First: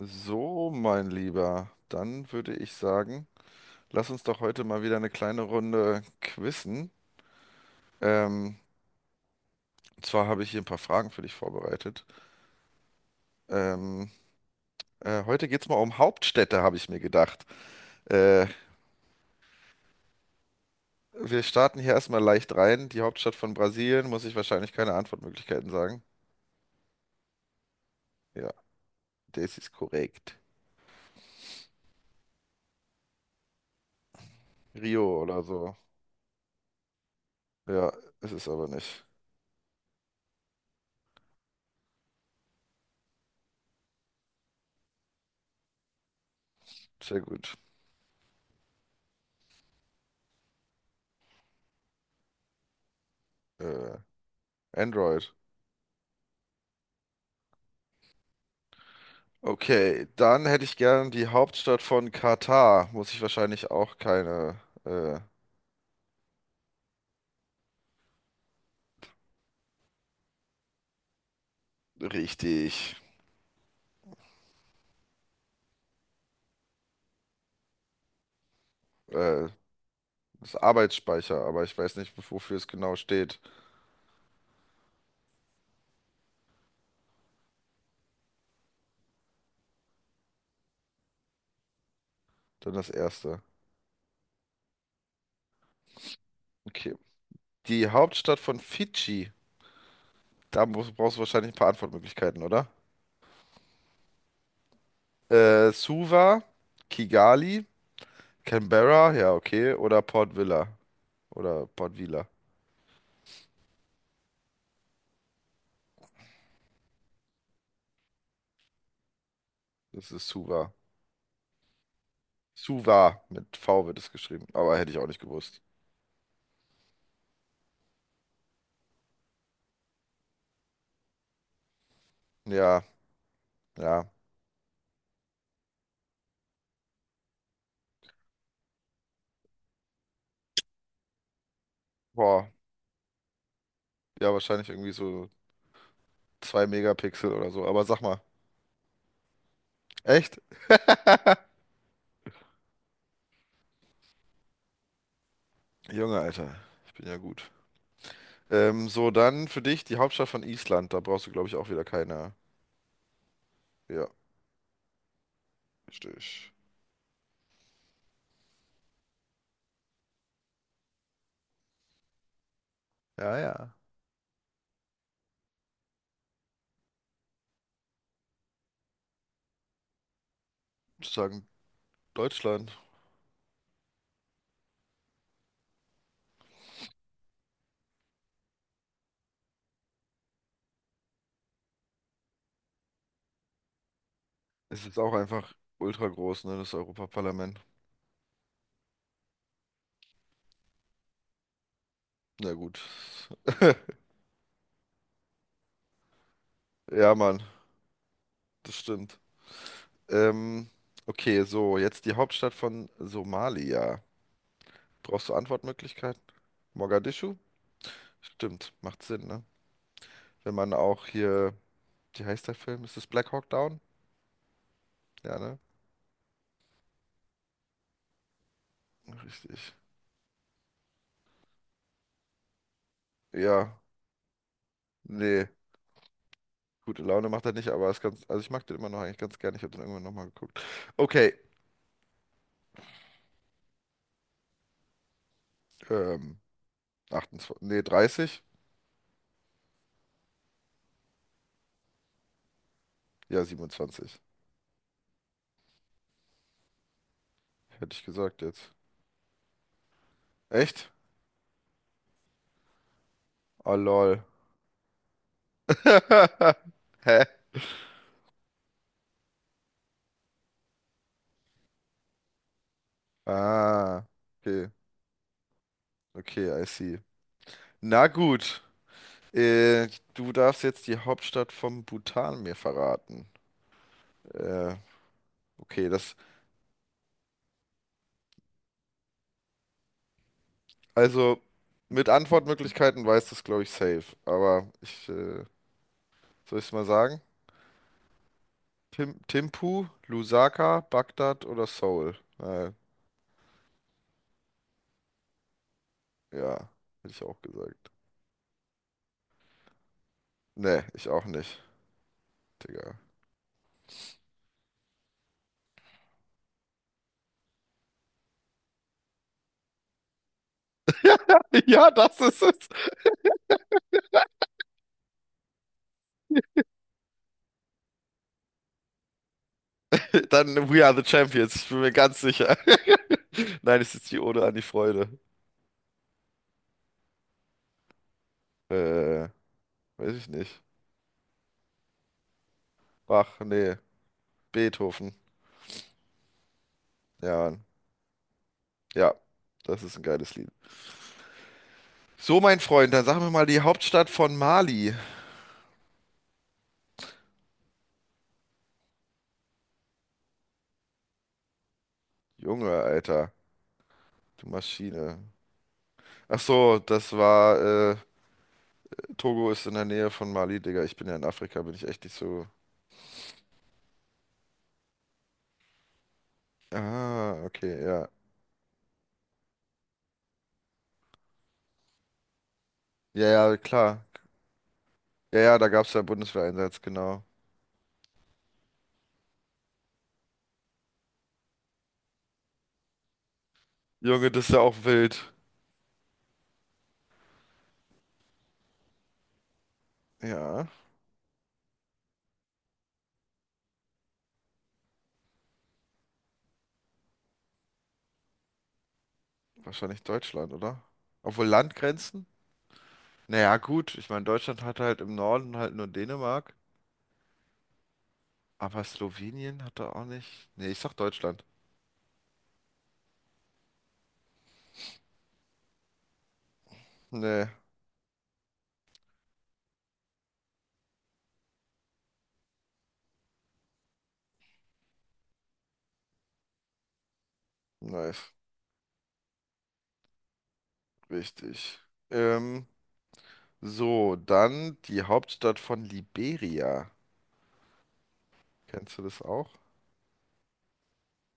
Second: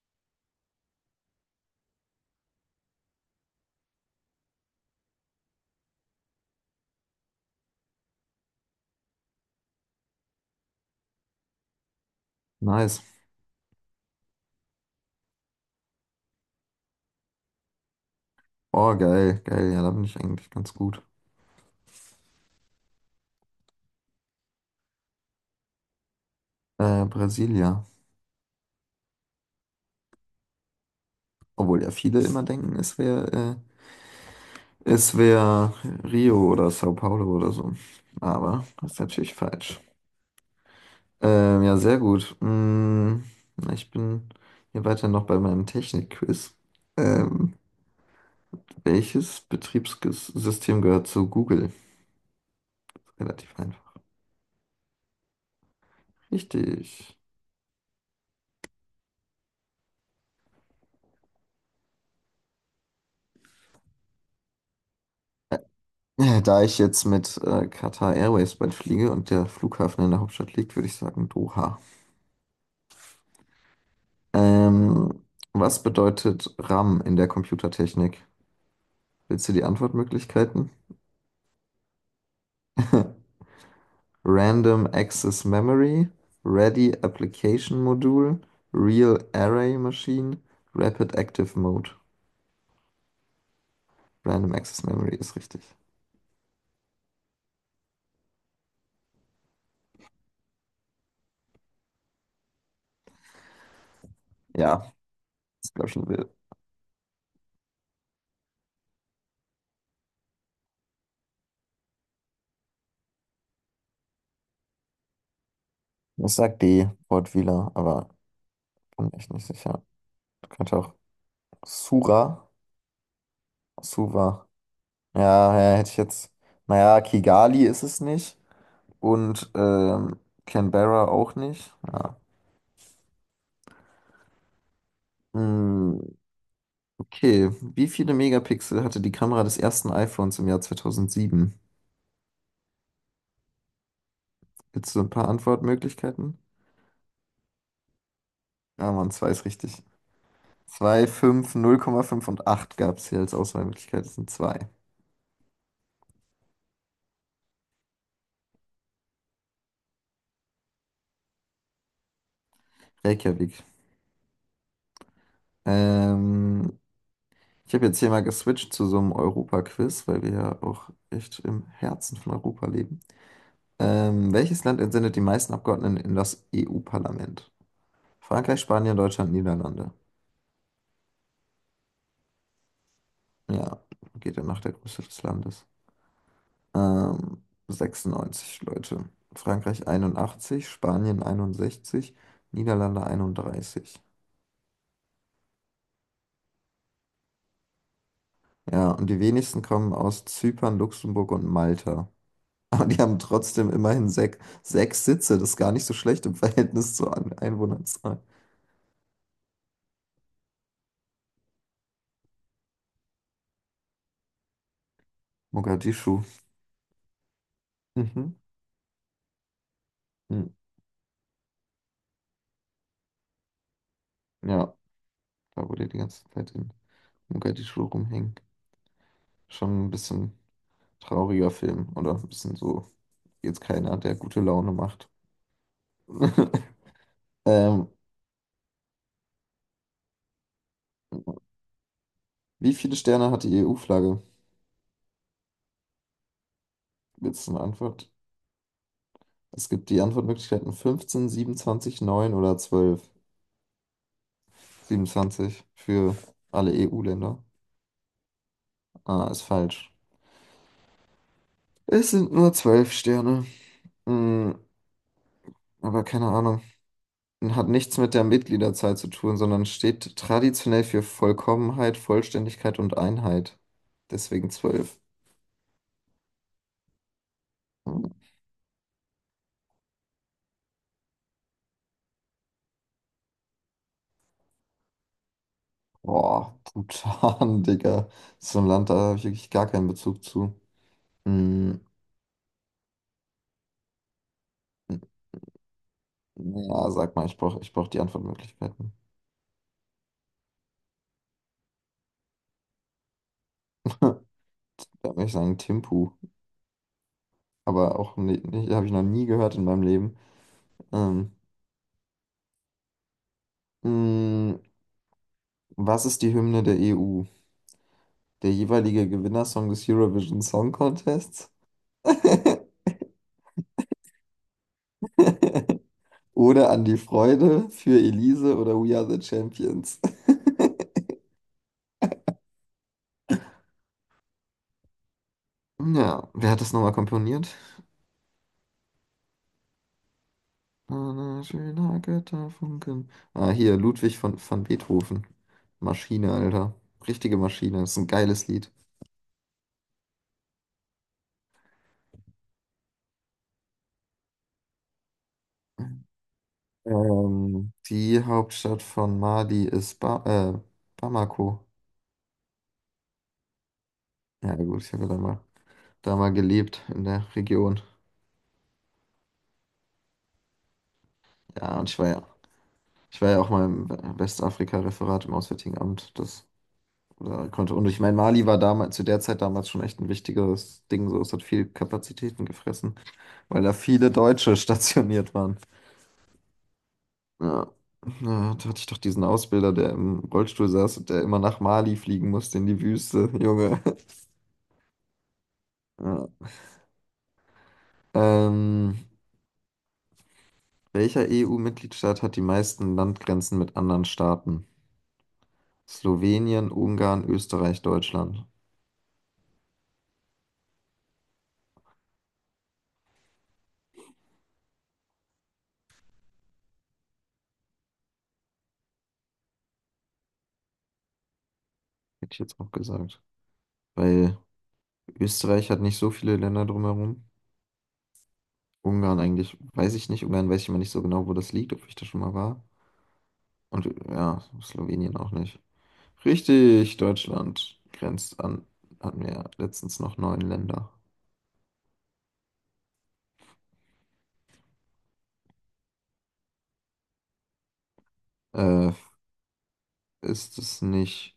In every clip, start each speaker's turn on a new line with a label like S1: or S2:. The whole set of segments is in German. S1: So, mein Lieber, dann würde ich sagen, lass uns doch heute mal wieder eine kleine Runde quizzen. Ähm, zwar habe ich hier ein paar Fragen für dich vorbereitet.
S2: Nice.
S1: Ähm, heute geht es mal um Hauptstädte, habe ich mir gedacht. Äh,
S2: Oh, geil, geil. Ja, da bin ich eigentlich ganz gut.
S1: wir starten hier erstmal leicht rein. Die Hauptstadt von Brasilien, muss ich wahrscheinlich keine Antwortmöglichkeiten sagen.
S2: Brasilia.
S1: Ja, das ist korrekt.
S2: Obwohl ja viele immer denken, es
S1: Rio oder so.
S2: wäre Rio oder Sao Paulo oder so.
S1: Ja, es ist
S2: Aber
S1: aber
S2: das ist
S1: nicht.
S2: natürlich falsch. Ja, sehr gut. Ich bin hier weiter noch bei meinem Technik-Quiz.
S1: Sehr
S2: Ähm,
S1: gut.
S2: welches Betriebssystem gehört zu Google? Relativ einfach.
S1: Äh, Android.
S2: Richtig.
S1: Okay, dann hätte ich gern die Hauptstadt von Katar. Muss ich wahrscheinlich auch keine
S2: Da ich jetzt mit Qatar Airways bald fliege und der Flughafen in der Hauptstadt liegt, würde ich sagen Doha.
S1: richtig.
S2: Ähm, was bedeutet RAM in der Computertechnik?
S1: Äh,
S2: Willst du die
S1: das ist
S2: Antwortmöglichkeiten?
S1: Arbeitsspeicher, aber ich weiß nicht, wofür es genau steht.
S2: Random Access Memory, Ready Application Module, Real Array Machine, Rapid Active Mode.
S1: Dann das erste.
S2: Random Access Memory ist richtig.
S1: Okay. Die Hauptstadt von Fidschi. Da muss, brauchst du wahrscheinlich ein paar Antwortmöglichkeiten, oder?
S2: Ja, das glaube ich schon will.
S1: Suva, Kigali, Canberra, ja, okay. Oder Port Vila.
S2: Ich sag D, Wortwähler, aber bin echt nicht sicher.
S1: Das ist Suva.
S2: Könnte auch Sura,
S1: Suva, mit V wird es geschrieben.
S2: Suva.
S1: Aber hätte ich auch nicht
S2: Ja,
S1: gewusst.
S2: ja, hätte ich jetzt. Naja, Kigali ist es nicht. Und Canberra auch nicht. Ja.
S1: Ja, ja.
S2: Hm, okay. Wie viele Megapixel hatte die Kamera des ersten iPhones im Jahr 2007?
S1: Boah. Ja, wahrscheinlich irgendwie
S2: Willst du ein paar
S1: so
S2: Antwortmöglichkeiten?
S1: 2 Megapixel oder so. Aber sag mal,
S2: Ja, Mann, zwei ist richtig.
S1: echt?
S2: Zwei fünf 0,5 und 8 gab es hier als Auswahlmöglichkeit. Das sind zwei.
S1: Junge, Alter, ich bin ja gut. So, dann für dich die Hauptstadt von Island. Da brauchst du, glaube ich, auch wieder keine.
S2: Reykjavik.
S1: Ja, richtig.
S2: Ähm, ich habe jetzt hier mal geswitcht zu so einem Europa-Quiz, weil wir ja auch echt im Herzen von Europa leben.
S1: Ja, ja.
S2: Welches Land entsendet die meisten Abgeordneten in das EU-Parlament? Frankreich, Spanien, Deutschland, Niederlande.
S1: Sozusagen Deutschland.
S2: Ja, geht ja nach der Größe des Landes. 96 Leute. Frankreich 81, Spanien 61, Niederlande 31.
S1: Es ist auch einfach ultra groß, ne, das Europaparlament.
S2: Ja, und die wenigsten kommen aus Zypern, Luxemburg und Malta.
S1: Na gut.
S2: Aber die haben trotzdem immerhin sechs Sitze. Das ist gar nicht so schlecht im Verhältnis
S1: Ja,
S2: zur
S1: Mann,
S2: Einwohnerzahl.
S1: das stimmt. Ähm, okay, so, jetzt die Hauptstadt von Somalia. Brauchst du Antwortmöglichkeiten?
S2: Mogadischu.
S1: Mogadischu?
S2: Mhm.
S1: Stimmt, macht Sinn, ne?
S2: Hm.
S1: Wenn man auch hier, wie heißt der Film? Ist es Black Hawk Down?
S2: Ja,
S1: Ja, ne?
S2: da wo die die ganze Zeit in Mogadischu rumhängen.
S1: Richtig.
S2: Schon ein bisschen. Trauriger Film oder ein bisschen so, jetzt
S1: Ja,
S2: keiner, der gute Laune macht.
S1: nee, gute Laune macht er nicht, aber
S2: Ähm,
S1: ist ganz, also ich mag den immer noch eigentlich ganz gerne. Ich habe den irgendwann nochmal geguckt. Okay,
S2: wie viele Sterne hat die EU-Flagge?
S1: ähm,
S2: Jetzt eine
S1: 28, nee,
S2: Antwort.
S1: 30?
S2: Es gibt die Antwortmöglichkeiten 15, 27, 9 oder 12.
S1: Ja, 27
S2: 27 für alle EU-Länder.
S1: hätte ich gesagt jetzt.
S2: Ah, ist falsch.
S1: Echt?
S2: Es sind nur 12 Sterne.
S1: Oh, lol.
S2: Hm, aber keine Ahnung.
S1: Hä?
S2: Hat nichts mit der Mitgliederzahl zu tun, sondern steht traditionell für Vollkommenheit, Vollständigkeit und Einheit.
S1: Ah,
S2: Deswegen
S1: okay,
S2: 12.
S1: okay, I see. Na gut, äh, du darfst jetzt die Hauptstadt vom Bhutan mir verraten. Äh, okay, das,
S2: Boah, Bhutan, Digga. So ein Land, da habe ich wirklich gar keinen Bezug zu.
S1: Also
S2: Mm,
S1: mit Antwortmöglichkeiten weiß das, glaube ich, safe. Aber soll ich es mal
S2: ja, sag
S1: sagen?
S2: mal, ich brauch die Antwortmöglichkeiten.
S1: Tim, Timpu, Lusaka, Bagdad oder Seoul?
S2: Da würde ich sagen Thimphu.
S1: Ja, hätte ich auch gesagt.
S2: Aber auch nicht, nicht habe ich noch nie gehört in meinem Leben.
S1: Nee, ich auch
S2: Ähm,
S1: nicht, Digga.
S2: mm, was ist die Hymne der EU? Der jeweilige Gewinnersong des Eurovision Song Contests?
S1: Ja, das ist es.
S2: Oder An die Freude für Elise oder We Are the Champions?
S1: Dann We Are the Champions, ich bin mir ganz sicher. Nein, es ist die Ode an die Freude.
S2: Ja, wer hat das nochmal komponiert?
S1: Äh, weiß ich nicht.
S2: Ein schöner Götterfunken.
S1: Bach,
S2: Ah,
S1: nee,
S2: hier, Ludwig von
S1: Beethoven.
S2: Beethoven. Maschine, Alter.
S1: Ja,
S2: Richtige
S1: Mann.
S2: Maschine. Das ist ein geiles Lied.
S1: Ja, das ist ein geiles Lied. So, mein Freund, dann sag mir mal die Hauptstadt von Mali.
S2: Die Hauptstadt von Mali ist ba äh, Bamako.
S1: Junge, Alter, du
S2: Ja, gut, ich habe ja
S1: Maschine.
S2: da mal
S1: Ach so,
S2: gelebt in
S1: das
S2: der Region.
S1: war, äh, Togo ist in der Nähe von Mali, Digga. Ich bin ja in Afrika, bin
S2: Ja,
S1: ich
S2: und
S1: echt nicht so.
S2: ich war ja auch mal im Westafrika-Referat im Auswärtigen Amt. Das
S1: Ah,
S2: da
S1: okay,
S2: konnte. Und ich
S1: ja.
S2: meine, Mali war damals, zu der Zeit damals schon echt ein wichtiges Ding. So, es hat viel Kapazitäten gefressen,
S1: Ja, ja,
S2: weil da
S1: klar.
S2: viele Deutsche stationiert
S1: Ja,
S2: waren.
S1: ja, da gab's ja einen Bundeswehreinsatz, genau.
S2: Ja. Ja, da hatte ich doch diesen Ausbilder, der im Rollstuhl saß und der immer nach Mali fliegen musste in die Wüste, Junge.
S1: Junge, das ist ja auch wild.
S2: Ja. Ähm,
S1: Ja,
S2: welcher EU-Mitgliedstaat hat die meisten Landgrenzen mit anderen Staaten? Slowenien, Ungarn, Österreich, Deutschland.
S1: wahrscheinlich Deutschland, oder? Obwohl Landgrenzen? Naja, gut, ich meine, Deutschland hatte halt im Norden halt nur Dänemark, aber Slowenien hat da auch nicht. Nee, ich sag Deutschland.
S2: Hätte ich jetzt auch gesagt. Weil Österreich hat nicht so viele Länder drumherum.
S1: Nee,
S2: Ungarn eigentlich, weiß ich nicht. Ungarn weiß ich immer nicht so genau, wo das liegt, ob ich da schon mal war. Und ja, Slowenien auch nicht. Richtig, Deutschland
S1: nice,
S2: grenzt an, hatten wir ja letztens noch neun Länder.
S1: richtig. Ähm. So, dann die Hauptstadt von Liberia.
S2: Äh,
S1: Kennst du das auch?
S2: ist es nicht,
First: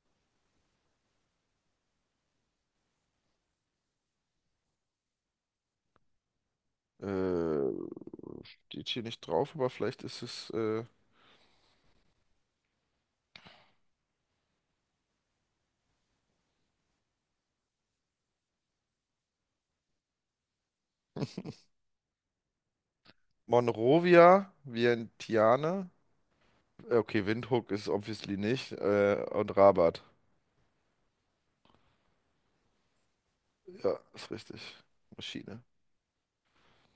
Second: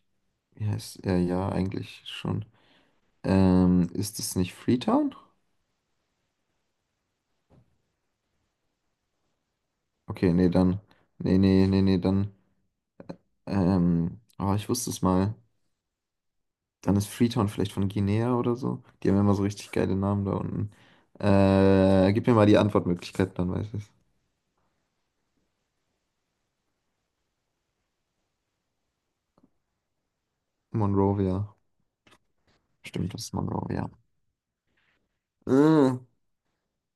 S2: wie heißt, ja, ja, eigentlich schon. Ist es nicht Freetown?
S1: Äh, steht hier nicht drauf, aber vielleicht ist
S2: Okay, nee,
S1: es
S2: dann, nee, nee, nee, nee, dann, oh, ich wusste es mal. Dann ist Freetown vielleicht von Guinea oder so. Die haben immer so richtig geile Namen da unten. Gib mir mal die Antwortmöglichkeit, dann weiß ich es.
S1: Monrovia, Vientiane. Okay, Windhoek ist obviously nicht. Und Rabat.
S2: Monrovia. Stimmt, das ist Monrovia.
S1: Ja, ist richtig. Maschine.
S2: Äh.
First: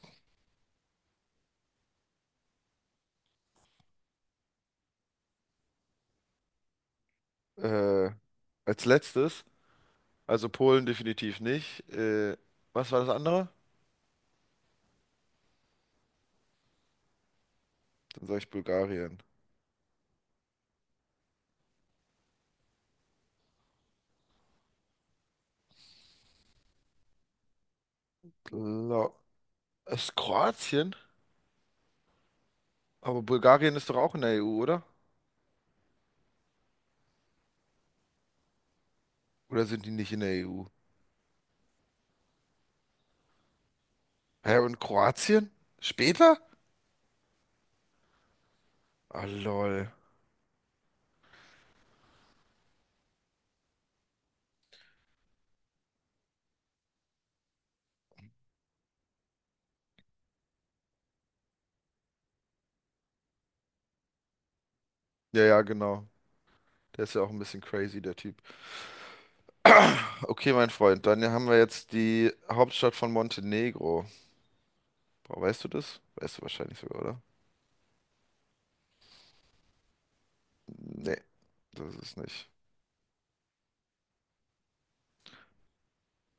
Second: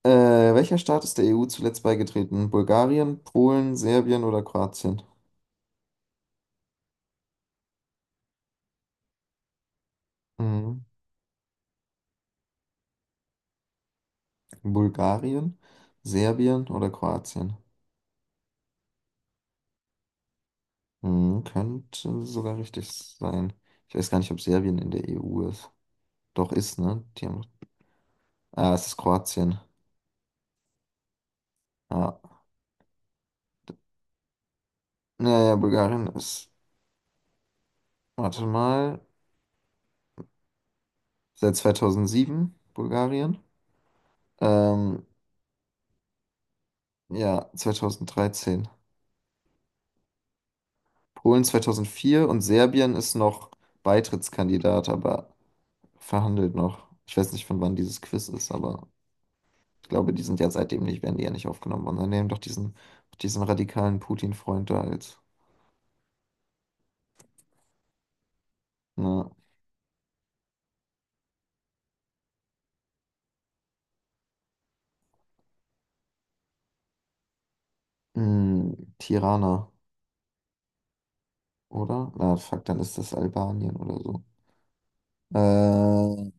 S2: Äh, welcher Staat ist der EU zuletzt beigetreten? Bulgarien, Polen, Serbien oder Kroatien?
S1: Äh, als letztes, also
S2: Mhm.
S1: Polen definitiv nicht. Was war das andere?
S2: Bulgarien, Serbien oder Kroatien?
S1: Dann sage ich Bulgarien.
S2: Mhm, könnte sogar richtig sein. Ich weiß gar nicht, ob Serbien in der EU ist. Doch ist, ne? Die haben... Ah, es ist
S1: Gla-
S2: Kroatien.
S1: ist Kroatien?
S2: Ja.
S1: Aber Bulgarien ist doch auch in der EU, oder?
S2: Naja, Bulgarien ist, warte mal,
S1: Oder sind die nicht in der EU?
S2: seit 2007 Bulgarien.
S1: Hä, und
S2: Ähm,
S1: Kroatien? Später?
S2: ja, 2013.
S1: Ah, lol.
S2: Polen 2004 und Serbien ist noch Beitrittskandidat, aber verhandelt noch. Ich weiß nicht, von wann dieses Quiz ist, aber ich glaube, die sind ja seitdem nicht, werden die ja nicht aufgenommen worden. Dann nehmen doch diesen radikalen Putin-Freund da als
S1: Ja, ja, genau. Der ist ja auch ein bisschen crazy, der Typ.
S2: ne,
S1: Okay, mein Freund, dann haben wir jetzt die Hauptstadt von Montenegro. Boah, weißt du das? Weißt du wahrscheinlich sogar, oder?
S2: Tirana,
S1: Nee, das
S2: oder?
S1: ist
S2: Na,
S1: nicht.
S2: fuck, dann ist das Albanien oder so. Äh,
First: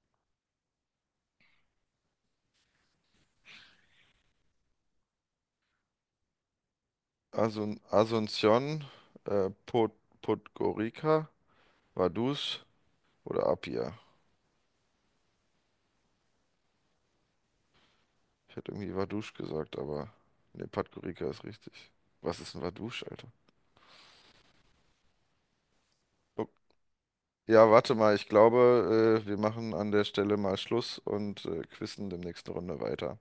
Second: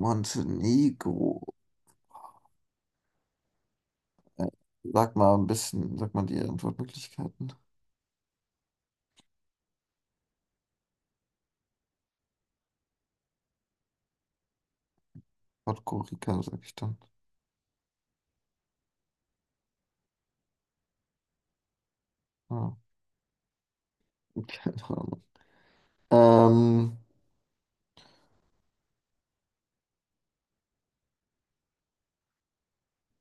S2: Montenegro. Äh, Sag mal die Antwortmöglichkeiten.
S1: Asunción, äh, Pod Podgorica, Vaduz oder Apia.
S2: Podgorica, sag ich dann.
S1: Ich hätte irgendwie Vaduz gesagt, aber nee, Podgorica ist richtig. Was ist ein
S2: Ja,
S1: Vaduz, Alter?
S2: keine Ahnung.
S1: Oh,
S2: Ähm,
S1: ja, warte mal, ich glaube, wir machen an der Stelle mal Schluss und quissen demnächst eine Runde weiter.